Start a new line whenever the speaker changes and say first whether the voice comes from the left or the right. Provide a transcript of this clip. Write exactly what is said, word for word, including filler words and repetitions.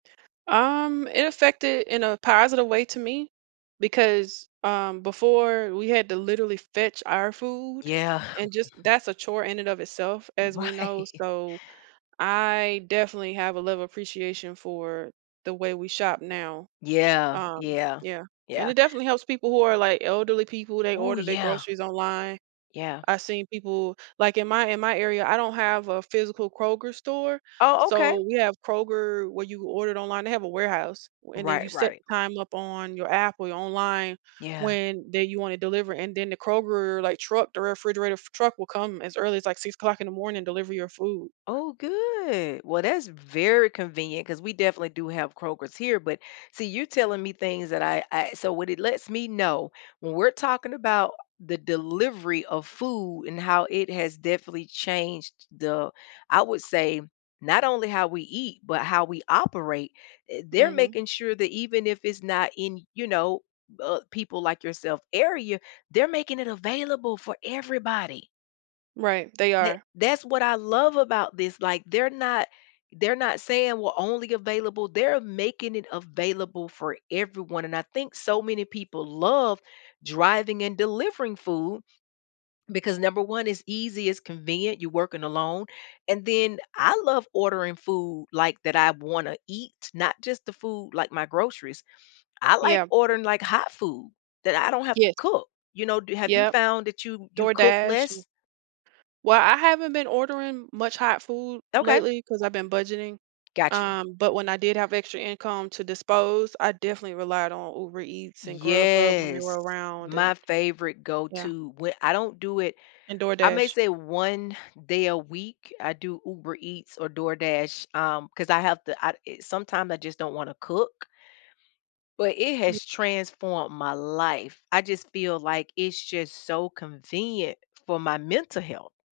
right: Um, it affected in a positive way to me, because, um, before we had to literally fetch our food
left: Yeah.
right: and just that's a chore in and of itself as we know,
left: Right.
right: so, I definitely have a level appreciation for the way we shop now,
left: Yeah.
right: um,
left: Yeah.
right: yeah, and
left: Yeah.
right: it definitely helps people who are like elderly people, they
left: Oh,
right: order their
left: yeah.
right: groceries online.
left: Yeah.
right: I've seen people like, in my in my area, I don't have a physical Kroger store,
left: Oh, okay.
right: so, we have Kroger where you order it online they have a warehouse, and then you
left: Right,
right: set
left: right.
right: the time up on your app or your online
left: Yeah.
right: when they you want to deliver, and then the Kroger, like truck the refrigerator truck will come as early as, like six o'clock in the morning and deliver your food.
left: Oh, good, well, that's very convenient 'cause we definitely do have Kroger's here, but see, you're telling me things that I I so, what it lets me know, when we're talking about the delivery of food and how it has definitely changed the I would say, not only how we eat, but how we operate. I they're
right: Mhm.
left: making sure that even if it's not in, you know, uh, people like yourself area, they're making it available for everybody.
right: Right, they
left: That
right: are.
left: that's what I love about this, like, they're not, they're not saying we're only available They're making it available for everyone, and I think so many people love driving and delivering food because number one it's easy, it's convenient, you're working alone, and then I love ordering food like, that I wanna eat, not just the food, like my groceries. I like
right: Yeah.
left: ordering, like, hot food that I don't have to
right: Yes.
left: cook, you know, do have you
right: Yep,
left: found that you you cook
right: DoorDash an
left: less?
right: well, I haven't been ordering much hot food
left: Okay.
right: lately 'cause I've been budgeting,
left: Got you.
right: um, but when I did have extra income to dispose, I definitely relied on Uber Eats and Grubhub when they
left: Yes,
right: were around and
left: my favorite go
right: yeah.
left: to whe I don't do it
right: And
left: I may
right: DoorDash
left: say one day a week, I do Uber Eats or DoorDash, um, 'cause I have to I sometimes I just don't wanna cook but, it has transformed my life. I just feel like, it's just so convenient for my mental health.